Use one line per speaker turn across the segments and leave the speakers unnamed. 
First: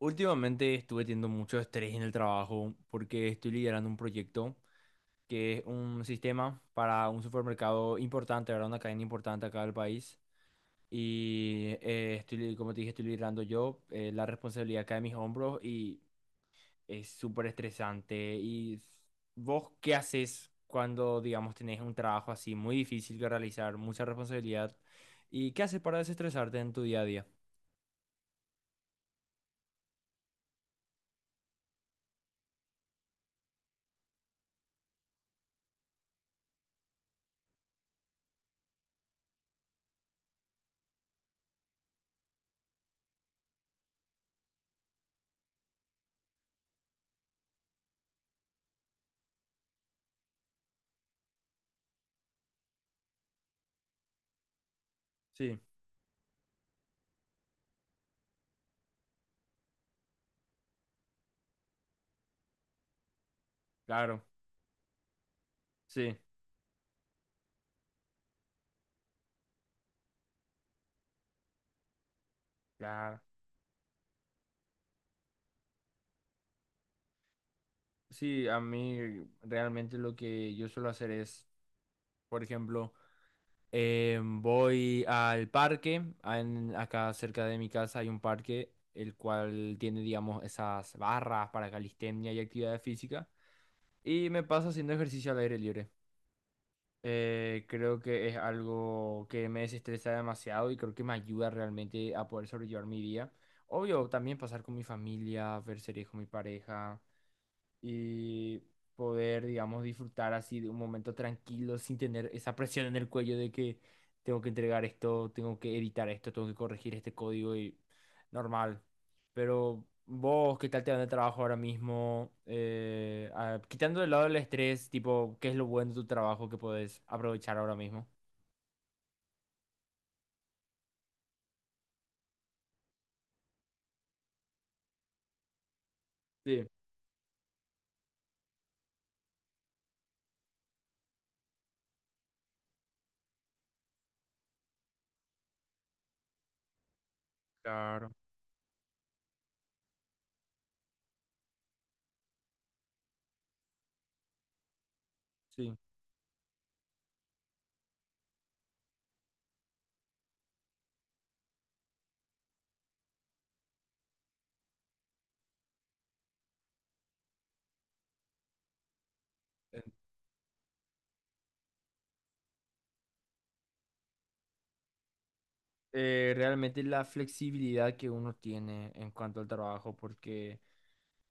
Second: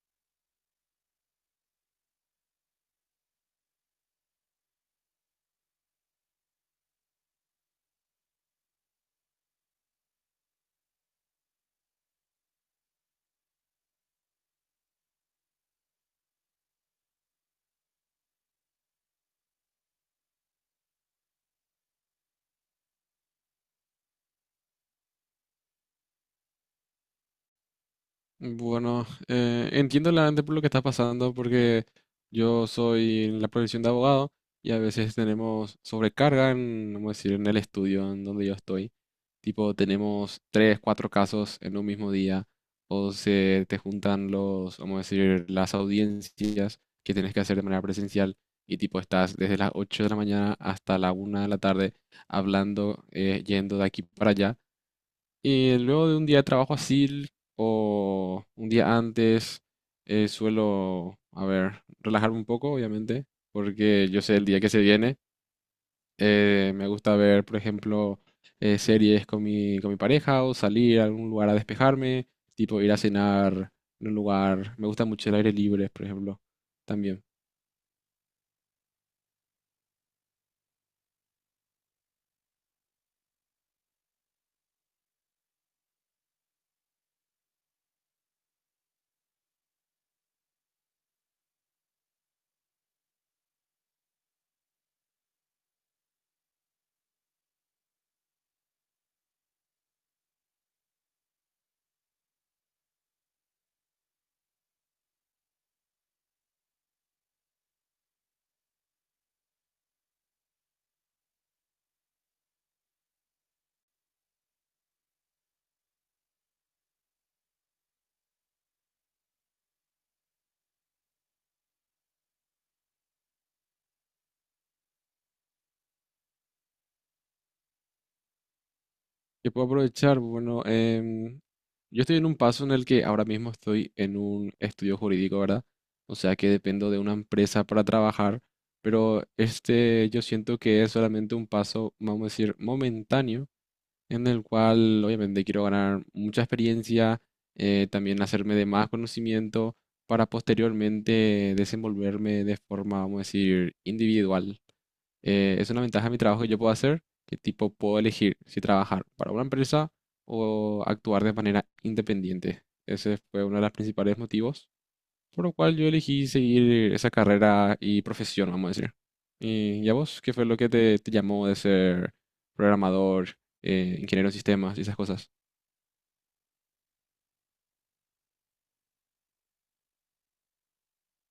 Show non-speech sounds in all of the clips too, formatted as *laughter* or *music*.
Últimamente estuve teniendo mucho estrés en el trabajo porque estoy liderando un proyecto que es un sistema para un supermercado importante, ¿verdad? Una cadena importante acá del país. Y como te dije, estoy liderando yo. La responsabilidad cae en mis hombros y es súper estresante. ¿Y vos qué haces cuando, digamos, tenés un trabajo así muy difícil que realizar, mucha responsabilidad? ¿Y qué haces para desestresarte en tu día a día?
Bueno, entiendo realmente por lo que está pasando, porque yo soy en la profesión de abogado y a veces tenemos sobrecarga en, vamos a decir, en el estudio en donde yo estoy. Tipo, tenemos tres, cuatro casos en un mismo día, o se te juntan los, vamos a decir, las audiencias que tienes que hacer de manera presencial y tipo estás desde las 8 de la mañana hasta la 1 de la tarde hablando, yendo de aquí para allá.
Sí,
Y luego de un día de trabajo así o un día antes, suelo, a ver, relajarme un poco, obviamente, porque yo
claro,
sé el día que se viene.
sí.
Me gusta ver, por ejemplo, series con con mi pareja o salir a algún lugar a despejarme, tipo ir a
Claro.
cenar en un lugar. Me gusta mucho el aire libre, por ejemplo, también.
Sí, a mí realmente lo que yo suelo hacer es, por ejemplo, voy al parque, acá cerca de mi casa hay un parque, el cual tiene, digamos, esas barras para calistenia y actividad física, y me paso haciendo ejercicio al aire libre. Creo que es algo que me desestresa demasiado y creo que me ayuda realmente a poder sobrellevar mi día. Obvio, también pasar con mi familia, ver series con mi pareja, y poder, digamos, disfrutar así de un momento tranquilo sin tener esa presión en el cuello de que tengo que entregar esto, tengo que editar esto, tengo que corregir este código y normal. Pero vos, ¿qué tal te va en el trabajo ahora mismo? Quitando de lado el estrés, tipo, ¿qué es lo bueno de tu trabajo que podés aprovechar ahora mismo?
Yo puedo aprovechar, bueno, yo estoy en un paso en el que ahora mismo estoy en un estudio jurídico, ¿verdad? O sea que
Sí,
dependo de una empresa para trabajar, pero este yo siento que es solamente un paso, vamos a decir, momentáneo, en el cual obviamente quiero ganar mucha experiencia,
claro.
también hacerme de más conocimiento para posteriormente desenvolverme de forma, vamos a decir, individual. Es
Sí.
una ventaja de mi trabajo que yo puedo hacer, que tipo puedo elegir si trabajar para una empresa o actuar de manera independiente. Ese fue uno de los principales motivos por lo cual yo elegí seguir esa carrera y profesión, vamos a decir. ¿Y, a vos qué fue lo que te llamó de ser programador, ingeniero en sistemas y esas cosas?
Realmente la flexibilidad que uno tiene en cuanto al trabajo, porque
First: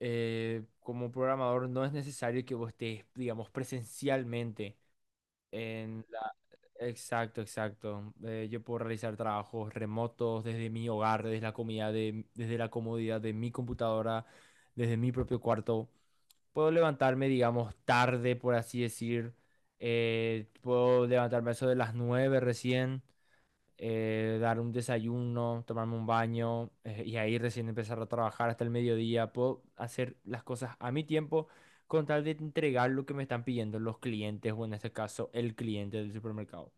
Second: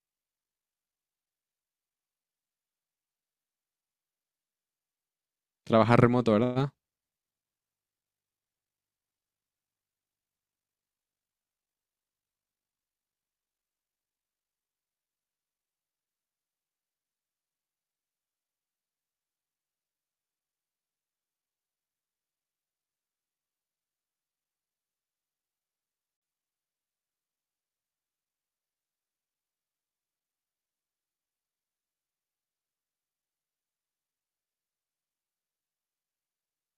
como programador no es necesario que vos estés, digamos, presencialmente
Trabajar
en
remoto,
la...
¿verdad?
Exacto, exacto. Yo puedo realizar trabajos remotos desde mi hogar, desde la comodidad de mi computadora, desde mi propio cuarto. Puedo levantarme, digamos, tarde, por así decir. Puedo levantarme a eso de las 9 recién, dar un desayuno, tomarme un baño, y ahí recién empezar a trabajar hasta el mediodía. Puedo hacer las cosas a mi tiempo con tal de entregar lo que me están pidiendo los clientes o en este caso el cliente del supermercado.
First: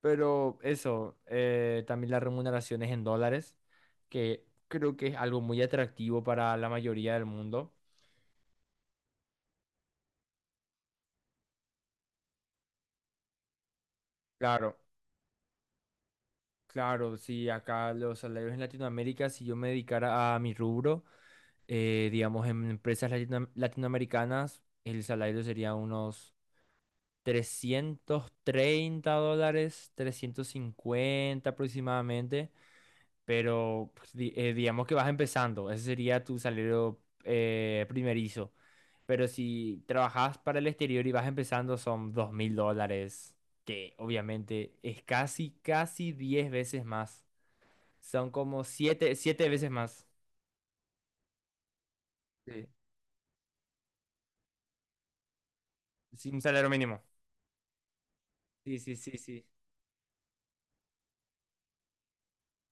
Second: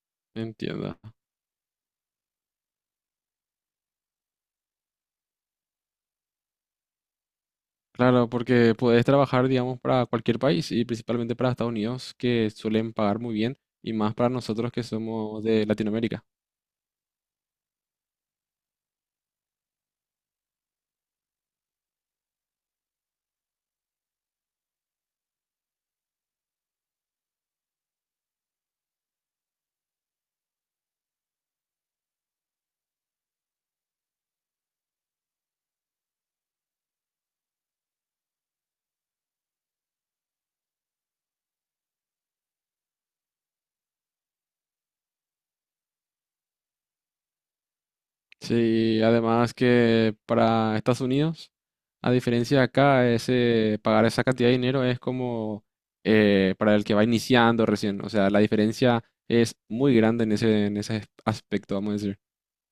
Pero
Entiendo.
eso, también las remuneraciones en dólares, que creo que es algo muy atractivo para la mayoría del mundo.
Claro, porque puedes trabajar, digamos, para cualquier país y principalmente para Estados Unidos, que suelen pagar muy bien, y más para nosotros
Claro,
que somos de Latinoamérica.
claro, si acá los salarios en Latinoamérica, si yo me dedicara a mi rubro, digamos, en empresas latinoamericanas, el salario sería unos $330, 350 aproximadamente, pero pues, digamos que vas empezando, ese sería tu salario primerizo. Pero si trabajas para el exterior y vas empezando, son $2,000, que obviamente es casi, casi 10 veces más. Son como
Sí,
siete
además
veces más.
que para Estados Unidos, a diferencia de
Sí.
acá, ese, pagar esa cantidad de dinero es como
Sí, un salario
para el que
mínimo.
va iniciando recién. O sea, la
Sí, sí,
diferencia
sí, sí.
es muy grande en ese aspecto, vamos a decir.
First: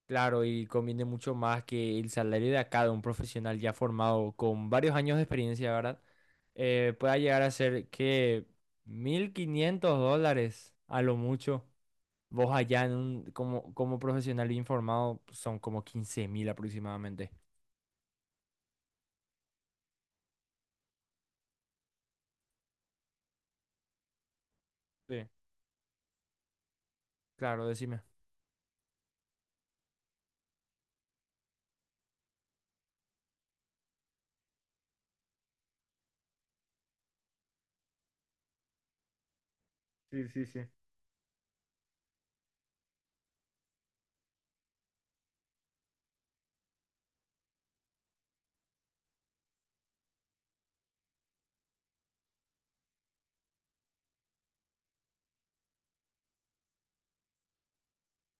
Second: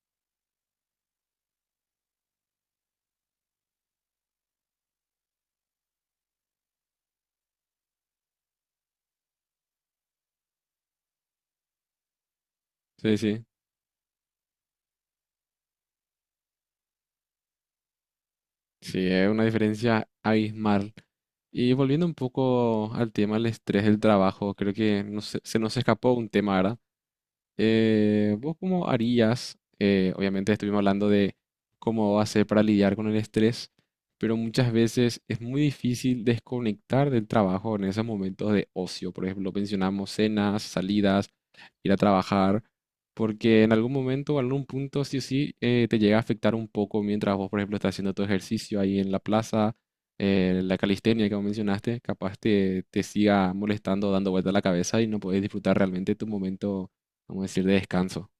Claro, y conviene mucho más que el salario de acá de un profesional ya formado con varios años de experiencia, ¿verdad? Pueda llegar a ser que $1,500 a lo mucho. Vos allá en
Sí,
un,
sí.
como profesional informado son como 15.000 aproximadamente.
Sí, es una diferencia abismal. Y volviendo un poco al tema del estrés del trabajo, creo que no
Sí.
se, se nos escapó un tema, ¿verdad?
Claro, decime.
¿Vos cómo harías? Obviamente estuvimos hablando de cómo hacer para lidiar con el estrés, pero muchas veces es muy difícil desconectar del trabajo en esos momentos de ocio. Por ejemplo, mencionamos
Sí, sí, sí.
cenas, salidas, ir a trabajar, porque en algún momento o algún punto sí o sí te llega a afectar un poco mientras vos, por ejemplo, estás haciendo tu ejercicio ahí en la plaza, la calistenia que vos mencionaste, capaz te siga molestando, dando vuelta la cabeza y no podés disfrutar realmente tu momento, vamos a decir, de descanso.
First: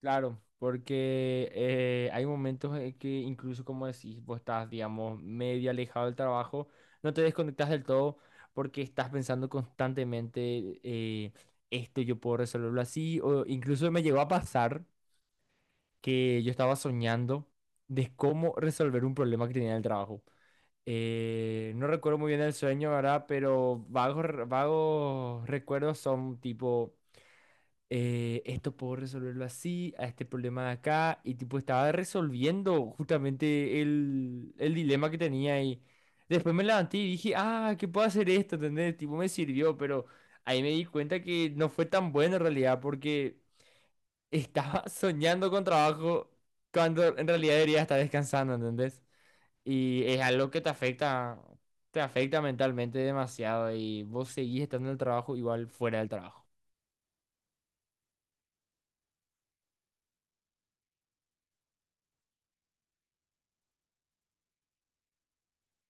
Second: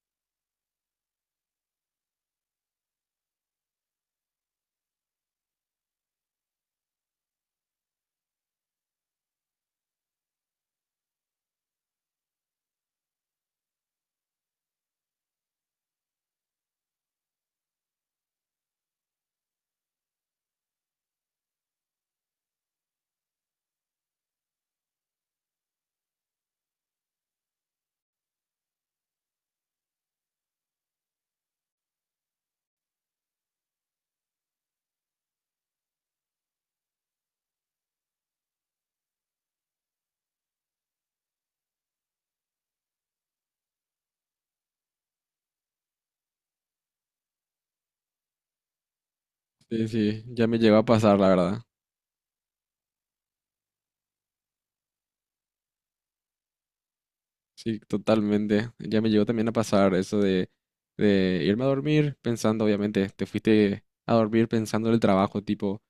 Claro, porque hay momentos en que incluso como decís, vos estás, digamos, medio alejado del trabajo, no te desconectas del todo porque estás pensando constantemente, esto yo puedo resolverlo así, o incluso me llegó a pasar que yo estaba soñando de cómo resolver un problema que tenía en el trabajo. No recuerdo muy bien el sueño, ¿verdad? Pero vagos, vagos recuerdos son tipo, esto puedo resolverlo así, a este problema de acá, y tipo estaba resolviendo justamente el dilema que tenía y después me levanté y dije, ah, que puedo hacer esto, ¿entendés? Tipo, me sirvió, pero ahí me di cuenta que no fue tan bueno en realidad, porque estaba *laughs* soñando con trabajo cuando en realidad debería estar descansando, ¿entendés?
Sí,
Y es
sí, ya
algo
me
que
llegó a pasar, la verdad.
te afecta mentalmente demasiado y vos seguís estando en el trabajo igual fuera del trabajo.
Sí, totalmente. Ya me llegó también a pasar eso de irme a dormir pensando, obviamente, te fuiste a dormir pensando en el trabajo, tipo,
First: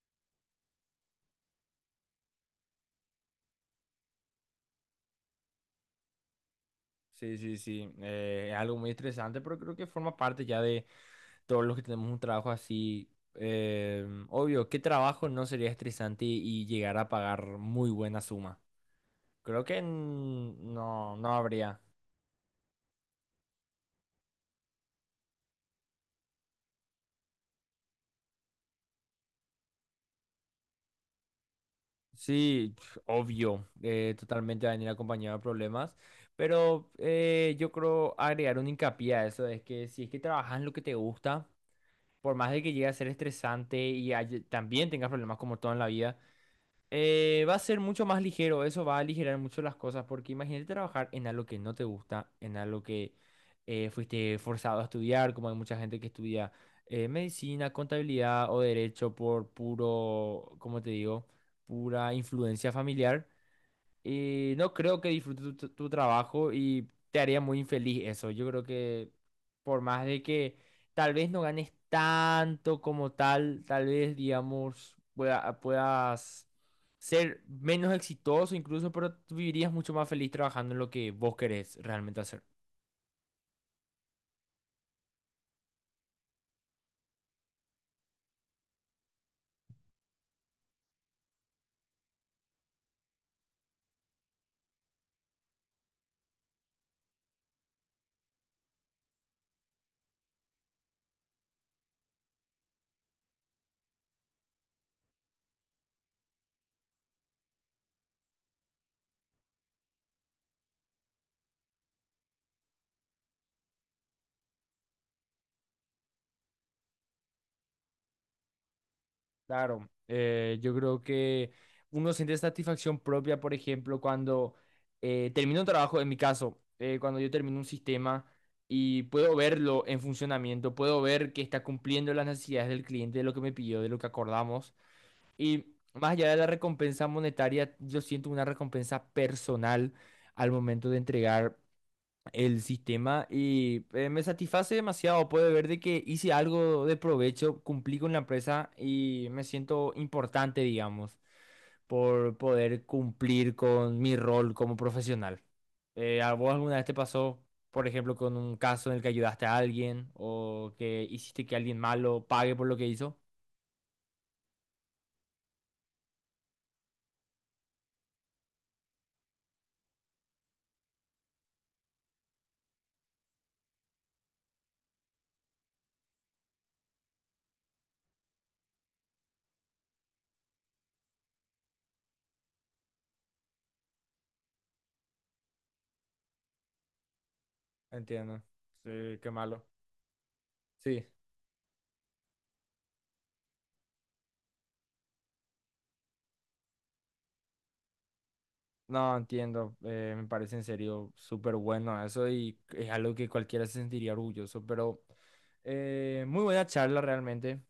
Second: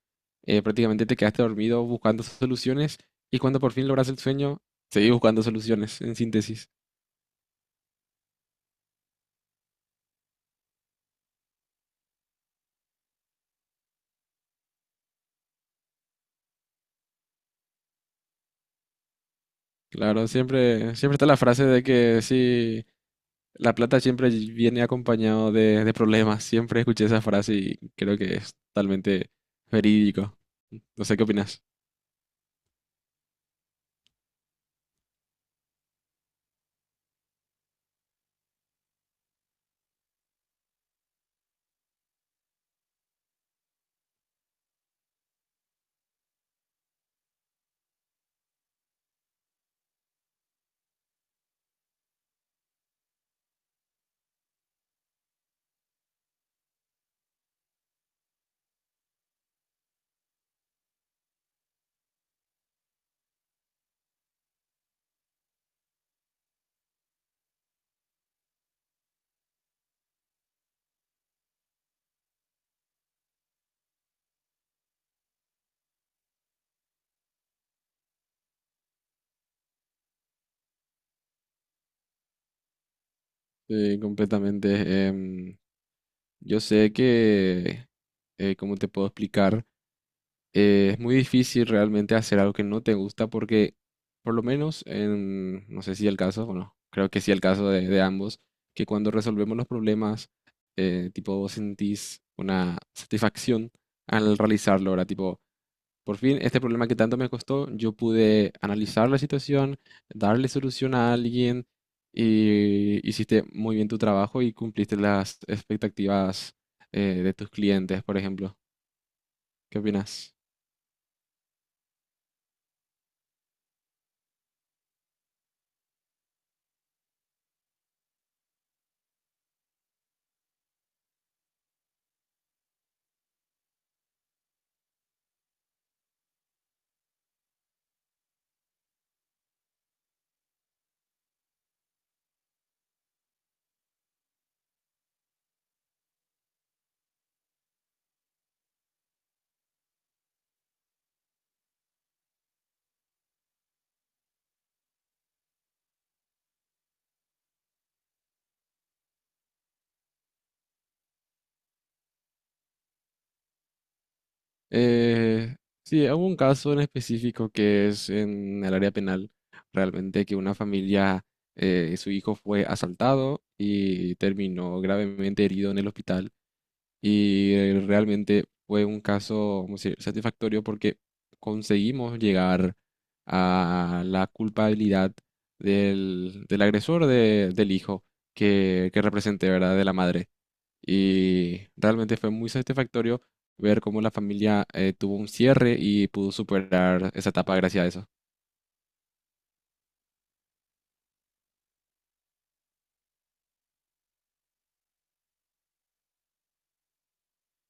prácticamente te quedaste dormido buscando soluciones y cuando por fin logras el sueño, seguís buscando soluciones, en síntesis.
Sí, sí, sí. Es algo muy estresante, pero creo que forma parte ya de todos los que tenemos un trabajo así. Obvio, ¿qué trabajo no sería estresante y llegar a pagar muy buena suma? Creo que
Claro, siempre, siempre
no,
está
no
la frase
habría.
de que sí, la plata siempre viene acompañado de problemas. Siempre escuché esa frase y creo que es totalmente verídico. No sé qué opinas.
Sí, *sniffs* obvio, totalmente va a venir acompañado de problemas, pero yo creo agregar un hincapié a eso, es que si es que trabajas en lo que te gusta, por más de que llegue a ser estresante y también tengas problemas como todo en la vida, va a ser mucho más ligero, eso va a aligerar mucho las cosas, porque imagínate trabajar en algo que no te gusta, en algo que fuiste forzado a estudiar, como hay mucha gente que estudia medicina, contabilidad o derecho por puro, ¿cómo te digo? Pura influencia familiar. Y no creo que disfrutes tu trabajo y te haría muy infeliz eso. Yo creo que por más de que tal vez no ganes tanto como tal vez, digamos, puedas ser menos exitoso incluso, pero tú vivirías mucho más feliz trabajando en lo que vos querés realmente hacer.
Sí, completamente. Yo sé que, ¿cómo te puedo explicar? Es muy difícil realmente hacer algo que no te gusta porque, por lo menos, en, no sé si el caso, bueno, creo que sí el caso de ambos, que cuando resolvemos los problemas, tipo, vos sentís una satisfacción al realizarlo, ¿verdad? Tipo, por fin, este problema que tanto me costó, yo pude analizar la situación, darle solución a alguien y hiciste muy bien tu trabajo y cumpliste las expectativas, de tus clientes, por ejemplo. ¿Qué
Claro,
opinas?
yo creo que uno siente satisfacción propia, por ejemplo, cuando termino un trabajo, en mi caso, cuando yo termino un sistema y puedo verlo en funcionamiento, puedo ver que está cumpliendo las necesidades del cliente, de lo que me pidió, de lo que acordamos. Y más allá de la recompensa monetaria, yo siento una recompensa personal al momento de entregar el sistema y me satisface demasiado poder ver de que hice algo de provecho, cumplí con la empresa y me siento importante, digamos, por poder cumplir con mi rol como profesional. ¿A vos alguna vez te pasó, por ejemplo, con un caso en el que ayudaste a alguien o que hiciste que alguien malo pague por lo que hizo?
Eh, sí, hubo un caso en específico que es en el área penal, realmente que una familia, su hijo fue asaltado y terminó gravemente herido en el hospital y realmente fue un caso, vamos a decir, satisfactorio porque conseguimos llegar a la culpabilidad del agresor de- del hijo
Entiendo.
que
Sí, qué
representé,
malo.
¿verdad? De la madre.
Sí.
Y realmente fue muy satisfactorio ver cómo la familia tuvo un cierre y pudo superar esa etapa gracias a eso.
No, entiendo, me parece en serio súper bueno eso y es algo que cualquiera se sentiría orgulloso, pero muy buena charla realmente.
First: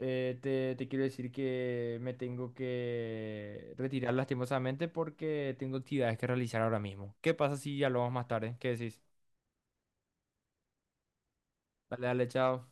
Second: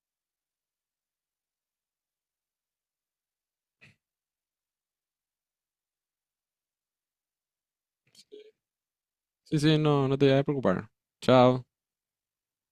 Te quiero decir que me tengo que retirar lastimosamente porque tengo actividades que realizar ahora mismo. ¿Qué pasa si hablamos más tarde? ¿Qué decís?
Sí, sí, no, no te vayas a preocupar. Chao.
Dale, dale, chao.